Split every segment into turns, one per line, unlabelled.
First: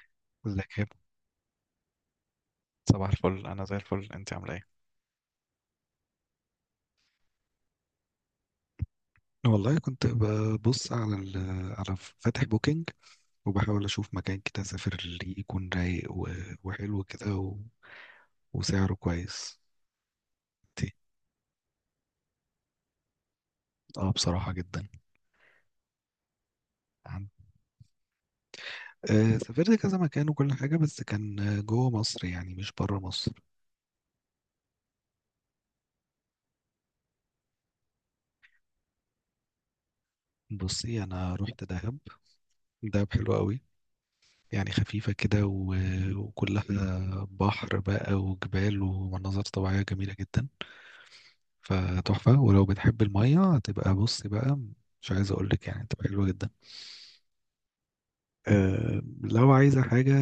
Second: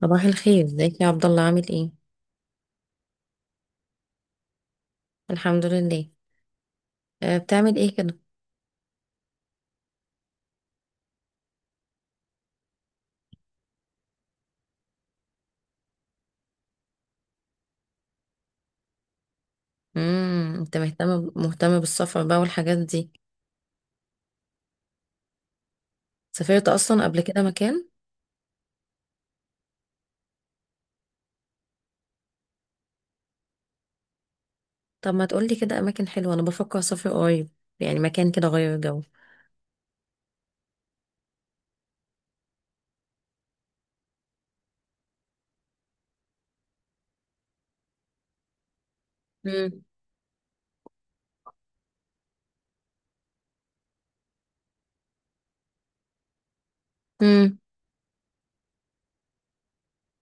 صباح الخير،
ازيك يا
ازيك يا
هبة؟
عبد الله؟ عامل ايه؟
صباح الفل، انا زي الفل، انت عامله ايه؟
الحمد لله. أه، بتعمل ايه كده؟
والله كنت ببص على ال على فاتح بوكينج وبحاول اشوف مكان كده اسافر اللي يكون رايق وحلو كده وسعره كويس
انت
دي.
مهتم بالسفر بقى والحاجات دي؟
اه بصراحة جدا.
سافرت اصلا قبل
عن-
كده مكان؟
سافرت كذا مكان وكل حاجة، بس كان جوه مصر يعني، مش بره مصر.
طب ما تقولي كده اماكن حلوه، انا بفكر اسافر قريب، يعني مكان كده غير جو.
بصي، انا رحت دهب. دهب حلو قوي، يعني خفيفة كده وكلها بحر بقى وجبال ومناظر
امم.
طبيعية جميلة جدا. فتحفة، ولو بتحب المية هتبقى، بص بقى، مش عايز أقولك، يعني هتبقى حلوة جدا.
امم.
أه لو عايزة حاجة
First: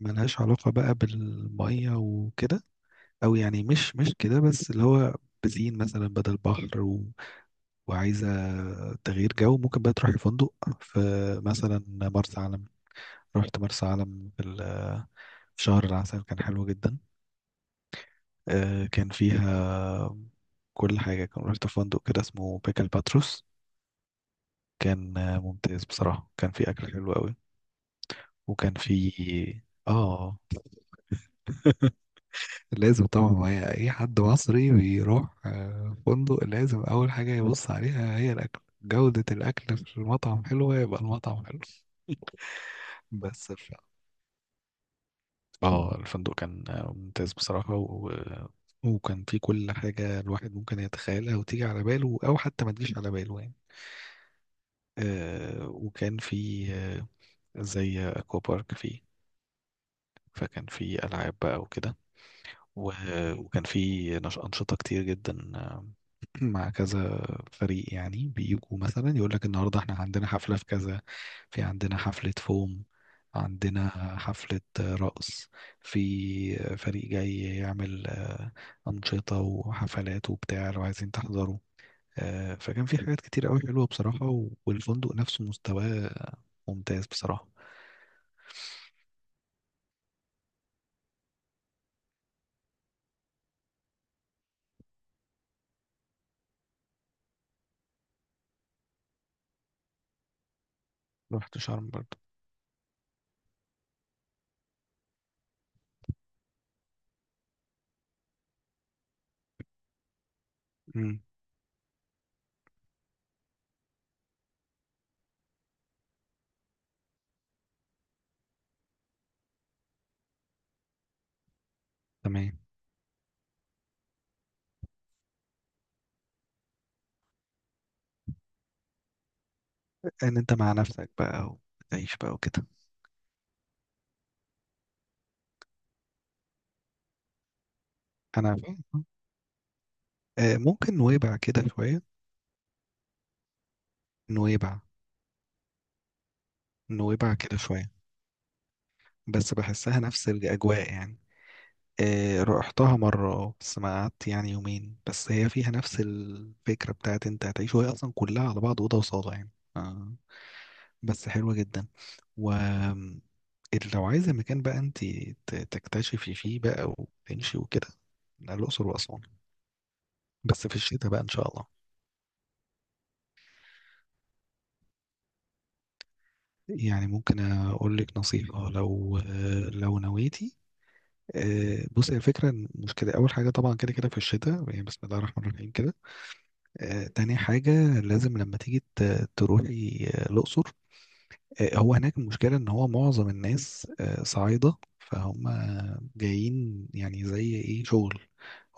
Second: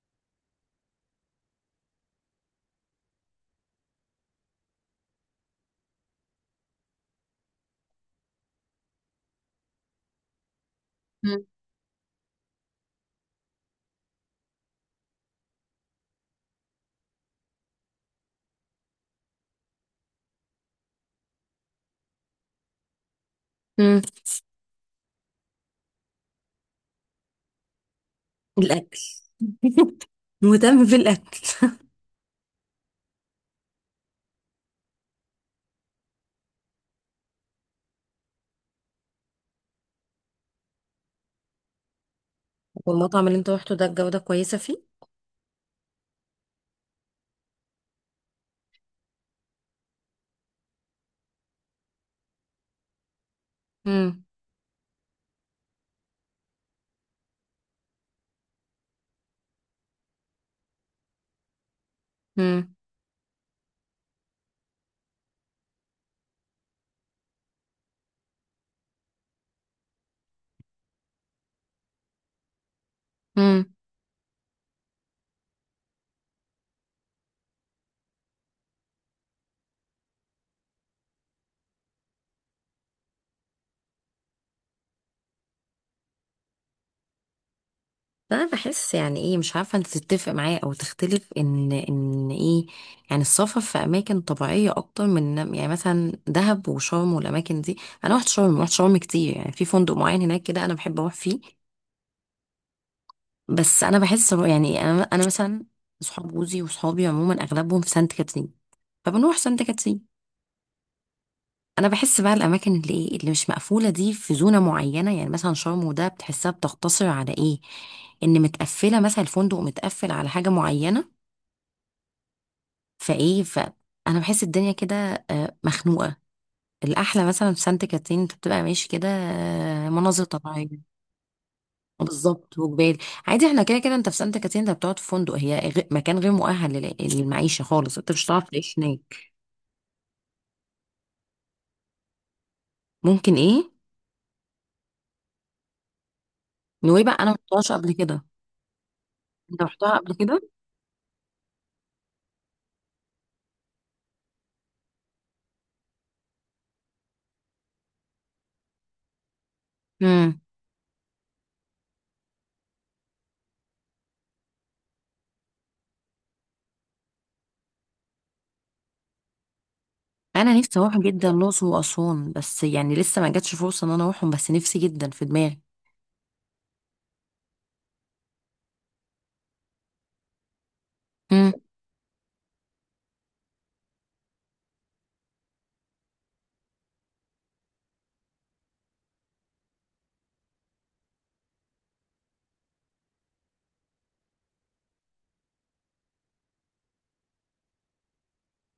ملهاش علاقة بقى بالمية وكده، أو يعني مش كده، بس اللي هو بزين مثلا بدل بحر وعايزة تغيير جو، ممكن بقى تروحي فندق في مثلا مرسى علم. رحت مرسى علم في شهر العسل، كان حلو جدا. أه كان فيها كل حاجة. كان رحت فندق كده اسمه بيكل باتروس.
امم.
كان ممتاز بصراحة. كان في أكل حلو قوي، وكان
الاكل.
في آه
مهتم بالاكل.
لازم طبعا، ما هي اي حد مصري بيروح فندق لازم اول حاجة يبص عليها هي الاكل. جودة الاكل في المطعم حلوة، يبقى المطعم حلو.
والمطعم اللي انت
بس ف...
روحته ده الجوده كويسه فيه؟
آه الفندق كان ممتاز بصراحة وكان في كل حاجة الواحد ممكن يتخيلها وتيجي على باله، أو حتى ما تجيش على باله يعني.
امم.
وكان في زي أكوا بارك فيه، فكان في ألعاب بقى وكده، و- وكان في أنشطة كتير جدا، مع كذا فريق، يعني بيجوا مثلا يقول لك النهاردة احنا عندنا حفلة في كذا، في عندنا حفلة فوم،
امم.
عندنا حفلة رقص، في فريق جاي يعمل أنشطة وحفلات وبتاع لو عايزين تحضروا. فكان في حاجات كتير قوي حلوة بصراحة، والفندق نفسه مستواه ممتاز بصراحة.
انا بحس يعني، ايه، مش عارفه انت تتفق معايا او تختلف، ان ايه، يعني السفر في اماكن طبيعيه اكتر من، يعني مثلا، دهب وشرم والاماكن دي. انا رحت شرم، رحت شرم كتير، يعني في فندق معين هناك كده انا بحب اروح فيه.
رحت شرم برضه.
بس انا بحس إنه، يعني، انا مثلا صحاب جوزي وصحابي عموما اغلبهم في سانت كاترين، فبنروح سانت كاترين.
مم.
انا بحس بقى الاماكن اللي ايه، اللي مش مقفوله دي، في زونه معينه، يعني مثلا شرم وده بتحسها بتقتصر على ايه، ان متقفله، مثلا الفندق متقفل على حاجه معينه.
تمام.
فايه، فانا بحس الدنيا كده مخنوقه. الاحلى مثلا في سانت كاترين انت بتبقى ماشي كده، مناظر
ان انت
طبيعيه.
مع نفسك بقى، وتعيش بقى
بالظبط،
وكده.
وجبال. عادي، احنا كده كده انت في سانت كاترين انت بتقعد في فندق، هي مكان غير مؤهل للمعيشه خالص، انت مش هتعرف
انا
تعيش
فاهم.
هناك.
ممكن نويبع كده شوية.
ممكن ايه؟
نويبع.
نويبع؟ انا
نويبع
ما
كده
رحتهاش
شوية،
قبل كده.
بس
انت رحتها
بحسها
قبل
نفس
كده؟
الأجواء يعني. رحتها مرة، بس ما قعدت يعني يومين بس. هي فيها نفس الفكرة بتاعت انت هتعيش، وهي أصلا كلها على بعض أوضة وصالة يعني. آه،
امم.
بس حلوة جدا. و آم، لو عايزة مكان بقى انت تكتشفي فيه بقى وتمشي وكده. لا، الأقصر وأسوان.
انا
بس في
نفسي اروح
الشتاء بقى إن
جدا
شاء
الاقصر
الله.
واسوان، بس يعني لسه ما جاتش فرصه ان انا اروحهم، بس نفسي جدا في دماغي.
يعني ممكن أقول لك نصيحة لو لو نويتي،
امم.
بص، هي الفكرة مش كده. أول حاجة طبعا كده كده في الشتاء، يعني بسم الله الرحمن الرحيم كده. تاني حاجة لازم لما تيجي تروحي الأقصر. هو هناك المشكلة إن هو معظم الناس صعايدة، فهم جايين يعني زي إيه، شغل.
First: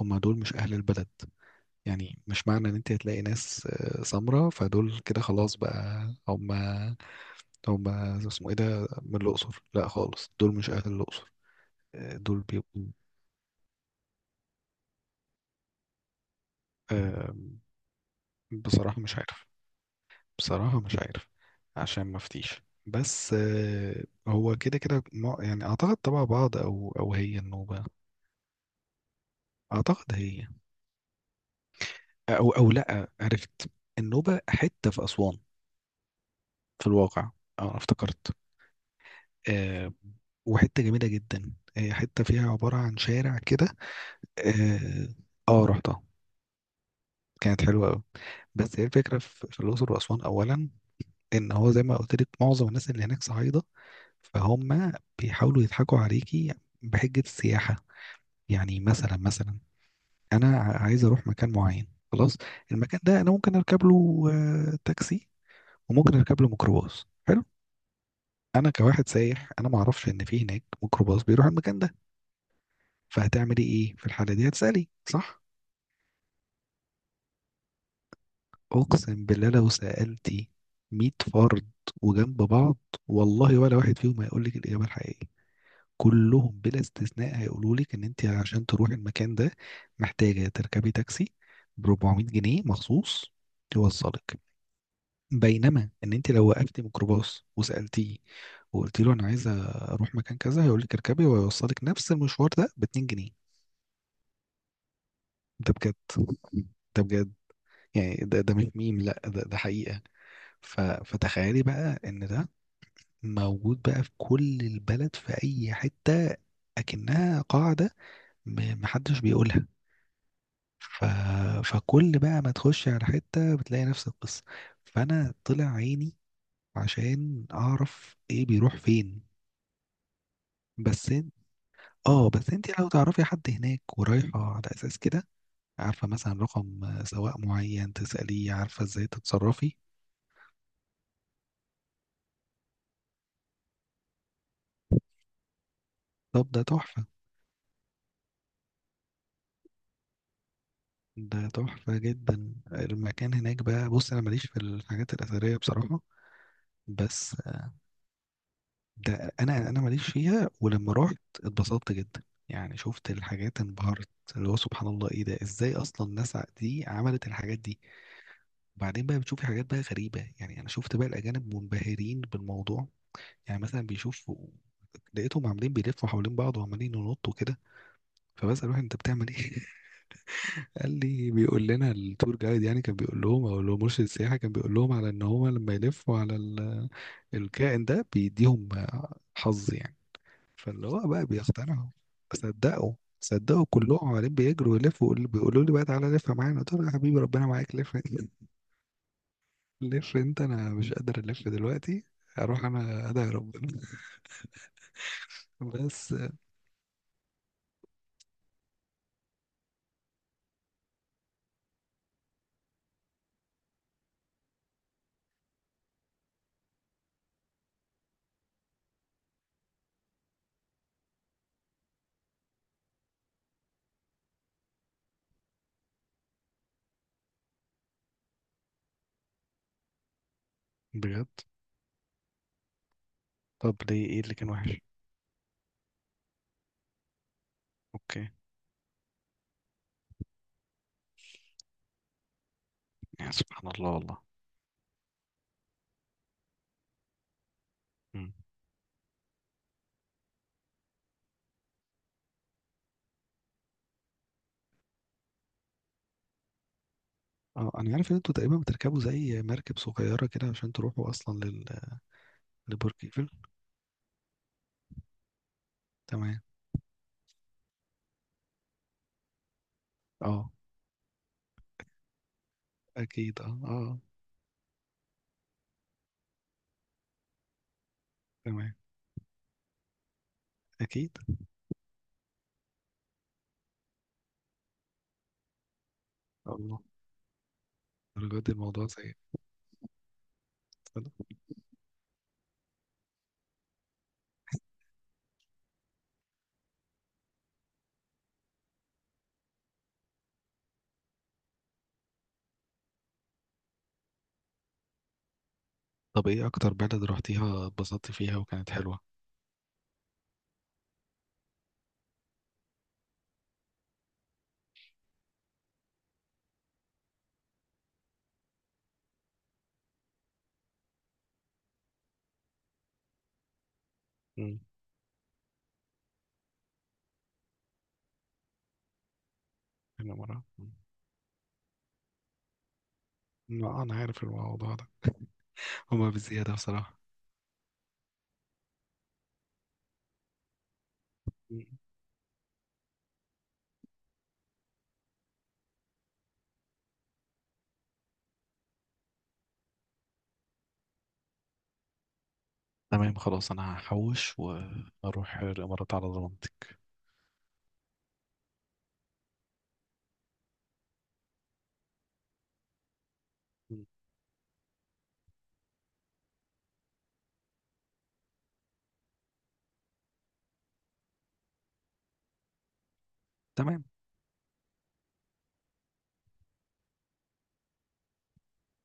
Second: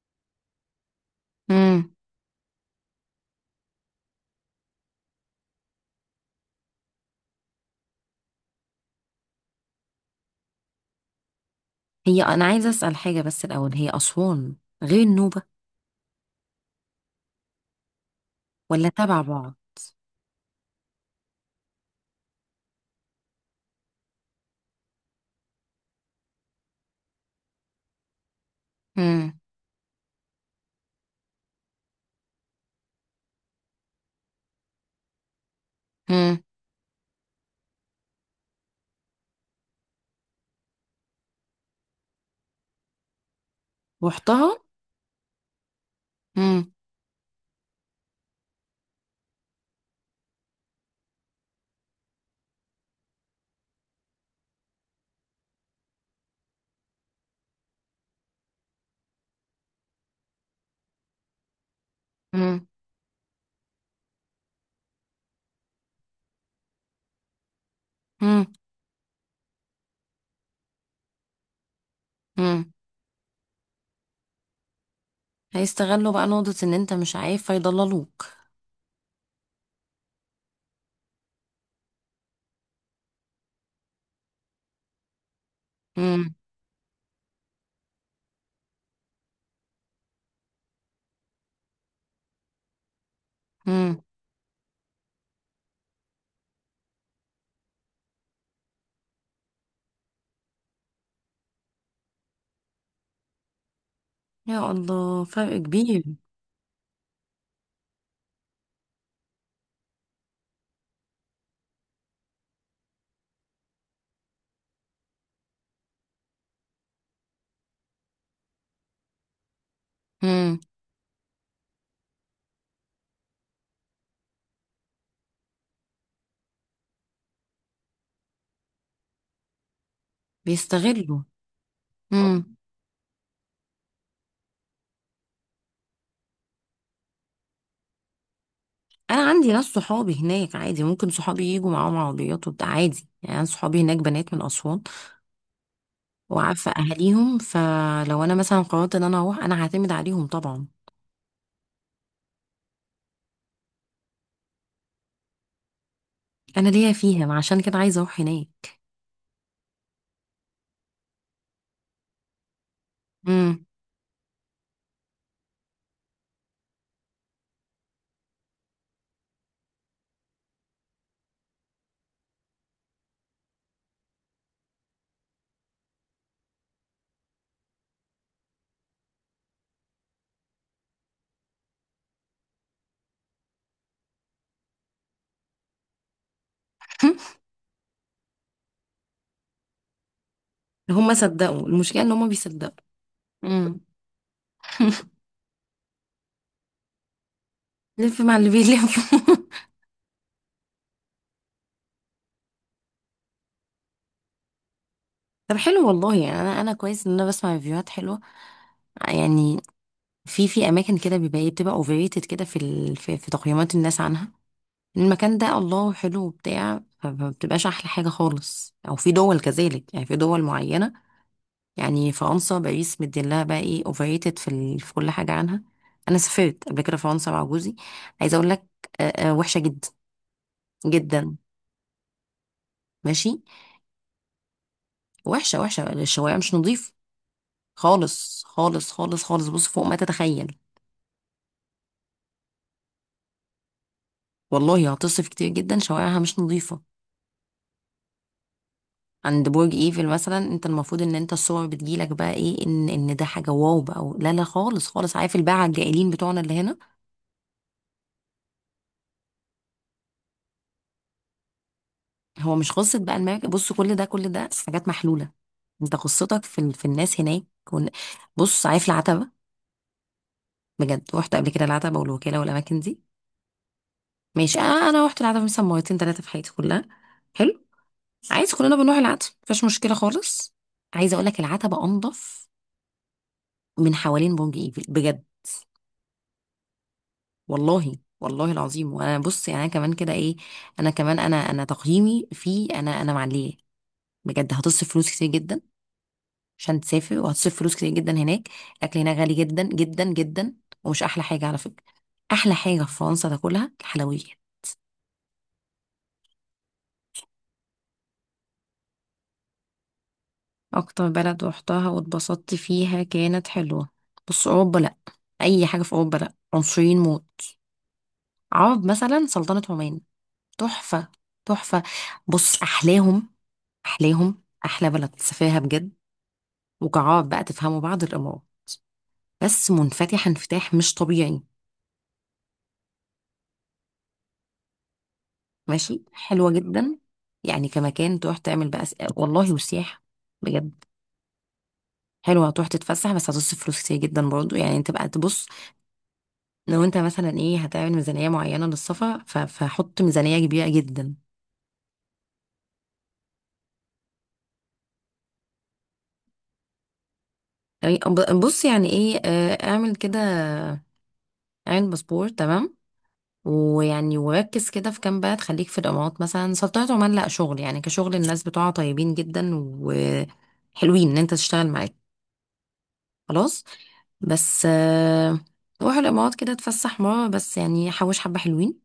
هم دول مش أهل البلد.
امم.
يعني مش معنى إن أنت هتلاقي ناس سمرة فدول كده خلاص بقى هم اسمه إيه ده من الأقصر، لا خالص، دول مش أهل الأقصر.
هي
دول
انا عايزه
بيبقوا.
اسال حاجه بس الاول، هي اسوان غير النوبه ولا
بصراحة مش
تبع
عارف.
بعض؟
بصراحة مش عارف، عشان ما افتيش، بس هو كده كده يعني اعتقد تبع بعض، او او هي النوبة.
مم.
اعتقد هي. او او لا عرفت، النوبة حتة في اسوان
مم.
في الواقع. اه افتكرت. آه، وحتة جميلة جدا. هي حتة فيها عبارة عن شارع كده.
رحتها.
اه، رحتها.
مم.
كانت حلوة قوي. بس هي الفكرة في الأقصر وأسوان أولا، إن هو زي ما قلت لك معظم الناس اللي هناك صعيدة، فهم بيحاولوا يضحكوا عليكي بحجة السياحة. يعني مثلا أنا عايز أروح مكان معين، خلاص.
مم.
المكان ده أنا ممكن أركب له تاكسي، وممكن أركب له ميكروباص حلو.
مم.
أنا كواحد سايح أنا ما أعرفش إن في هناك ميكروباص بيروح المكان ده.
مم.
فهتعملي إيه في الحالة دي؟ هتسألي صح؟
هيستغلوا بقى نقطة ان انت مش عارف فيضللوك.
أقسم بالله لو سألتي 100 فرد وجنب بعض، والله ولا واحد فيهم هيقول لك الإجابة الحقيقية.
مم.
كلهم بلا استثناء هيقولوا لك ان انت عشان تروحي المكان ده محتاجه تركبي تاكسي ب 400 جنيه مخصوص
مم.
يوصلك. بينما ان انت لو وقفتي ميكروباص وسالتيه وقلت له انا عايزه اروح مكان كذا، هيقول لك اركبي، ويوصلك نفس المشوار ده ب 2 جنيه.
يا الله، فرق
ده بجد،
كبير.
ده بجد. يعني ده مش ميم، لا ده حقيقه. ف فتخيلي بقى ان ده موجود بقى في كل البلد في اي حته، اكنها قاعده، محدش بيقولها.
مم.
ف... فكل بقى ما تخش على حتة بتلاقي نفس القصة. فأنا طلع عيني عشان أعرف إيه بيروح فين. بس
بيستغلوا.
إن- اه بس
مم.
انت لو تعرفي حد هناك ورايحة على أساس كده، عارفة مثلا رقم سواق معين تسأليه، عارفة ازاي
انا عندي ناس
تتصرفي.
صحابي هناك، عادي، ممكن صحابي يجوا معاهم عربيات وبتاع، عادي، يعني انا صحابي هناك بنات من اسوان،
طب ده
وعارفه
تحفة.
اهاليهم، فلو انا مثلا قررت ان انا اروح انا هعتمد عليهم طبعا.
ده تحفة جدا المكان هناك بقى. بص، أنا ماليش في الحاجات الأثرية بصراحة،
انا ليا فيها،
بس
عشان كده عايزه اروح هناك.
ده انا ماليش فيها، ولما رحت اتبسطت جدا. يعني شفت الحاجات
مم.
انبهرت، اللي هو سبحان الله، ايه ده؟ ازاي اصلا الناس دي عملت الحاجات دي؟ وبعدين بقى بتشوفي حاجات بقى غريبة. يعني انا شفت بقى الاجانب منبهرين بالموضوع. يعني مثلا بيشوفوا، لقيتهم عاملين بيلفوا حوالين بعض وعمالين ينطوا كده. فبسأل واحد، انت بتعمل ايه؟ قال لي بيقول لنا التور جايد، يعني كان بيقول لهم، او اللي هو مرشد السياحه كان بيقول لهم على ان هو لما يلفوا على الكائن ده بيديهم حظ يعني. فاللي هو
هم
بقى
صدقوا،
بيقتنعوا،
المشكله ان هم بيصدقوا.
صدقوا. صدقوا
امم.
كلهم، عمالين بيجروا يلفوا، بيقولوا لي بقى تعالى لف معانا، قلت له يا حبيبي ربنا معاك، لف.
لف مع اللي بيلف.
لف انت، انا مش قادر الف دلوقتي، اروح انا ادعي ربنا.
طب حلو
بس
والله، يعني انا كويس ان انا بسمع ريفيوهات حلوه. يعني في في اماكن كده بيبقى ايه، بتبقى اوفريتد كده في تقييمات الناس عنها، المكان ده الله حلو وبتاع، فما بتبقاش احلى حاجه خالص. او في دول كذلك، يعني في دول معينه، يعني فرنسا، باريس مديلها بقى ايه اوفريتد في كل حاجه عنها. انا سافرت قبل كده فرنسا مع جوزي، عايزه اقول لك، وحشه جدا
بجد.
جدا. ماشي.
طب ليه؟ ايه اللي كان وحش؟
وحشه وحشه، الشوايه مش نظيف
اوكي.
خالص خالص خالص خالص، بص فوق ما تتخيل.
يعني سبحان الله والله.
والله هتصف كتير جدا، شوارعها مش نظيفه.
مم.
عند برج ايفل مثلا، انت المفروض ان انت الصور بتجيلك بقى ايه، ان ان ده حاجه واو بقى لا لا خالص خالص، عارف الباعه الجائلين بتوعنا اللي هنا.
اه انا عارف ان انتوا تقريبا بتركبوا زي مركب صغيره كده عشان تروحوا اصلا
هو مش
لبرج
قصه بقى
ايفل.
الماركه، بص كل ده كل ده حاجات محلوله، انت
تمام.
قصتك في الناس هناك كون... بص عارف العتبه؟
اه
بجد رحت قبل كده العتبه والوكاله والاماكن دي،
اكيد اه اه.
ماشي. انا رحت العتبه مثلا مرتين ثلاثه في حياتي كلها. حلو عايز،
تمام،
كلنا بنروح العتبة، مفيش مشكلة خالص. عايزة
اكيد.
اقول لك العتبة انضف من حوالين برج ايفل بجد،
الله.
والله،
الدرجات
والله
دي الموضوع
العظيم.
سيء.
وانا بص، يعني انا كمان كده ايه، انا كمان، انا تقييمي في، انا معليه. بجد، هتصرف فلوس كتير جدا عشان تسافر، وهتصرف فلوس كتير جدا هناك، الاكل هناك غالي جدا جدا جدا، ومش احلى حاجة على فكرة. احلى حاجة في فرنسا تاكلها الحلويات.
طب ايه اكتر بلد رحتيها اتبسطتي فيها وكانت حلوة؟
اكتر بلد روحتها واتبسطت فيها كانت حلوة؟ بص، اوروبا لا، اي حاجة في اوروبا لا، عنصريين موت. عوض مثلا سلطنة عمان، تحفة، تحفة. بص، أحلاهم، أحلاهم
مم.
أحلى بلد سفاها بجد. وكعاب بقى تفهموا بعض، الإمارات، بس
انا
منفتحة
مره،
انفتاح مش طبيعي،
ما انا عارف الموضوع ده.
ماشي،
هما
حلوة
بالزيادة
جدا.
بصراحة.
يعني كمكان تروح تعمل بقى والله وسياحة، بجد
مم.
حلوة، هتروح تتفسح، بس هتصرف فلوس كتير جدا برضو، يعني انت بقى تبص. لو انت مثلا ايه، هتعمل ميزانية معينة للسفر، فحط ميزانية كبيرة جدا.
تمام، خلاص انا هحوش واروح الامارات على ضمانتك.
يعني بص، يعني ايه، اعمل كده، اعمل باسبور، تمام.
مم.
ويعني وركز كده في كام بلد، خليك في الامارات، مثلا سلطنة عمان، لا شغل يعني، كشغل الناس بتوعها طيبين جدا وحلوين ان انت تشتغل معاك. خلاص.
تمام.
بس روح الامارات كده تفسح مرة بس، يعني حوش حبة حلوين.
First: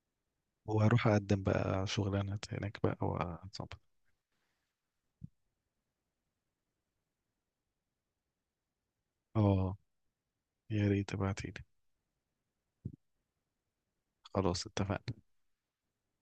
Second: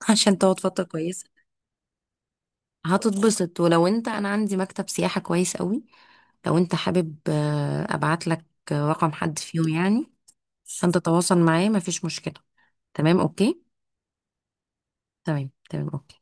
عشان تقعد فترة
وهروح
كويسة.
اقدم بقى شغلانة هناك بقى
هتتبسط.
واظبط.
ولو انت، انا عندي مكتب سياحة كويس قوي، لو انت حابب ابعت لك رقم حد فيهم
اه،
يعني
يا
عشان
ريت
تتواصل
تبعتيلي.
معاه، مفيش مشكلة. تمام، اوكي.
خلاص اتفقنا.
تمام تمام، اوكي.